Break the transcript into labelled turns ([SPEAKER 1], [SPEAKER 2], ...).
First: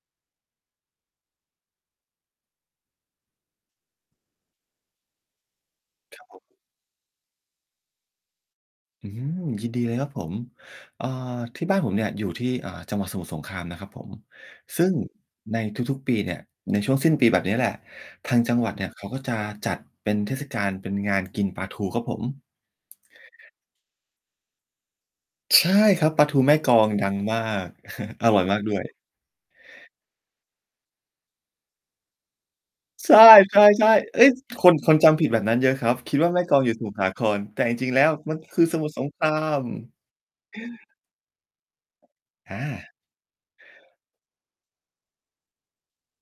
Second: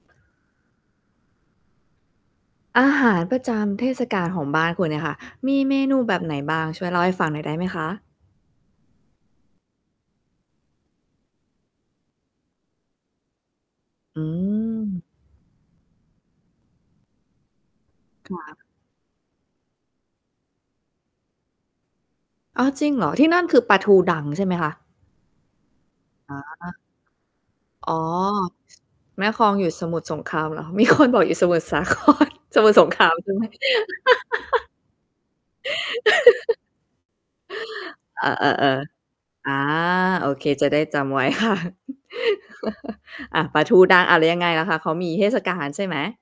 [SPEAKER 1] อาหารประจำเทศกาลของบ้านคุณเนี่ยค่ะ มีเมนูแบ
[SPEAKER 2] ค
[SPEAKER 1] บ
[SPEAKER 2] รับ
[SPEAKER 1] ไหน
[SPEAKER 2] ผม
[SPEAKER 1] บ้าง ช่วยเล่าให้ฟังหน่อยได้ไหมคะ?
[SPEAKER 2] อืม ยินดีเลยครับผม เอ่อ ที่บ้านผมเนี่ยอยู่ที่ อ่า จังหวัดสมุทรสงครามนะครับผม
[SPEAKER 1] อื
[SPEAKER 2] ซึ่ง
[SPEAKER 1] ม
[SPEAKER 2] ในทุก ๆ ปีเนี่ย ในช่วงสิ้นปีแบบนี้แหละ ท
[SPEAKER 1] ค
[SPEAKER 2] า
[SPEAKER 1] ่
[SPEAKER 2] งจัง
[SPEAKER 1] ะ
[SPEAKER 2] หวัดเนี่ยเขา ก็จะจัดเป็นเทศกาลเป็นงานกินปลาทูครับผม
[SPEAKER 1] อ้าว! จริงเหรอ ที่นั่นคือปลาทูดังใช่ไหมคะ?
[SPEAKER 2] ใช่ครับ ปลาท
[SPEAKER 1] อ
[SPEAKER 2] ูแม่กล
[SPEAKER 1] า
[SPEAKER 2] องดังมาก
[SPEAKER 1] อ๋อ
[SPEAKER 2] อร่อยมากด้วย
[SPEAKER 1] แม่กลอง อยู่สมุทรสงครามเหรอ มี คน บอกอยู่สมุทรสา คร สมุทรสงครา
[SPEAKER 2] ใช
[SPEAKER 1] ม
[SPEAKER 2] ่
[SPEAKER 1] ใช่ไหม
[SPEAKER 2] ๆ ๆ เฮ้ย! คน คนจำผิดแบบนั้นเยอะครับ คิดว่า แม่กลองอยู่สมุทรสาคร แต่จริง ๆ แล้ว
[SPEAKER 1] เออ
[SPEAKER 2] มัน คือสมุทรส
[SPEAKER 1] ๆ
[SPEAKER 2] งครา
[SPEAKER 1] ๆ อา
[SPEAKER 2] ม
[SPEAKER 1] โอเคจะได้จำไว้ ค่ะ
[SPEAKER 2] อา
[SPEAKER 1] อ่า ปลาทูดัง อ้าว แล้วยังไงล่ะคะ เขามีเทศกาลใช่ไหม?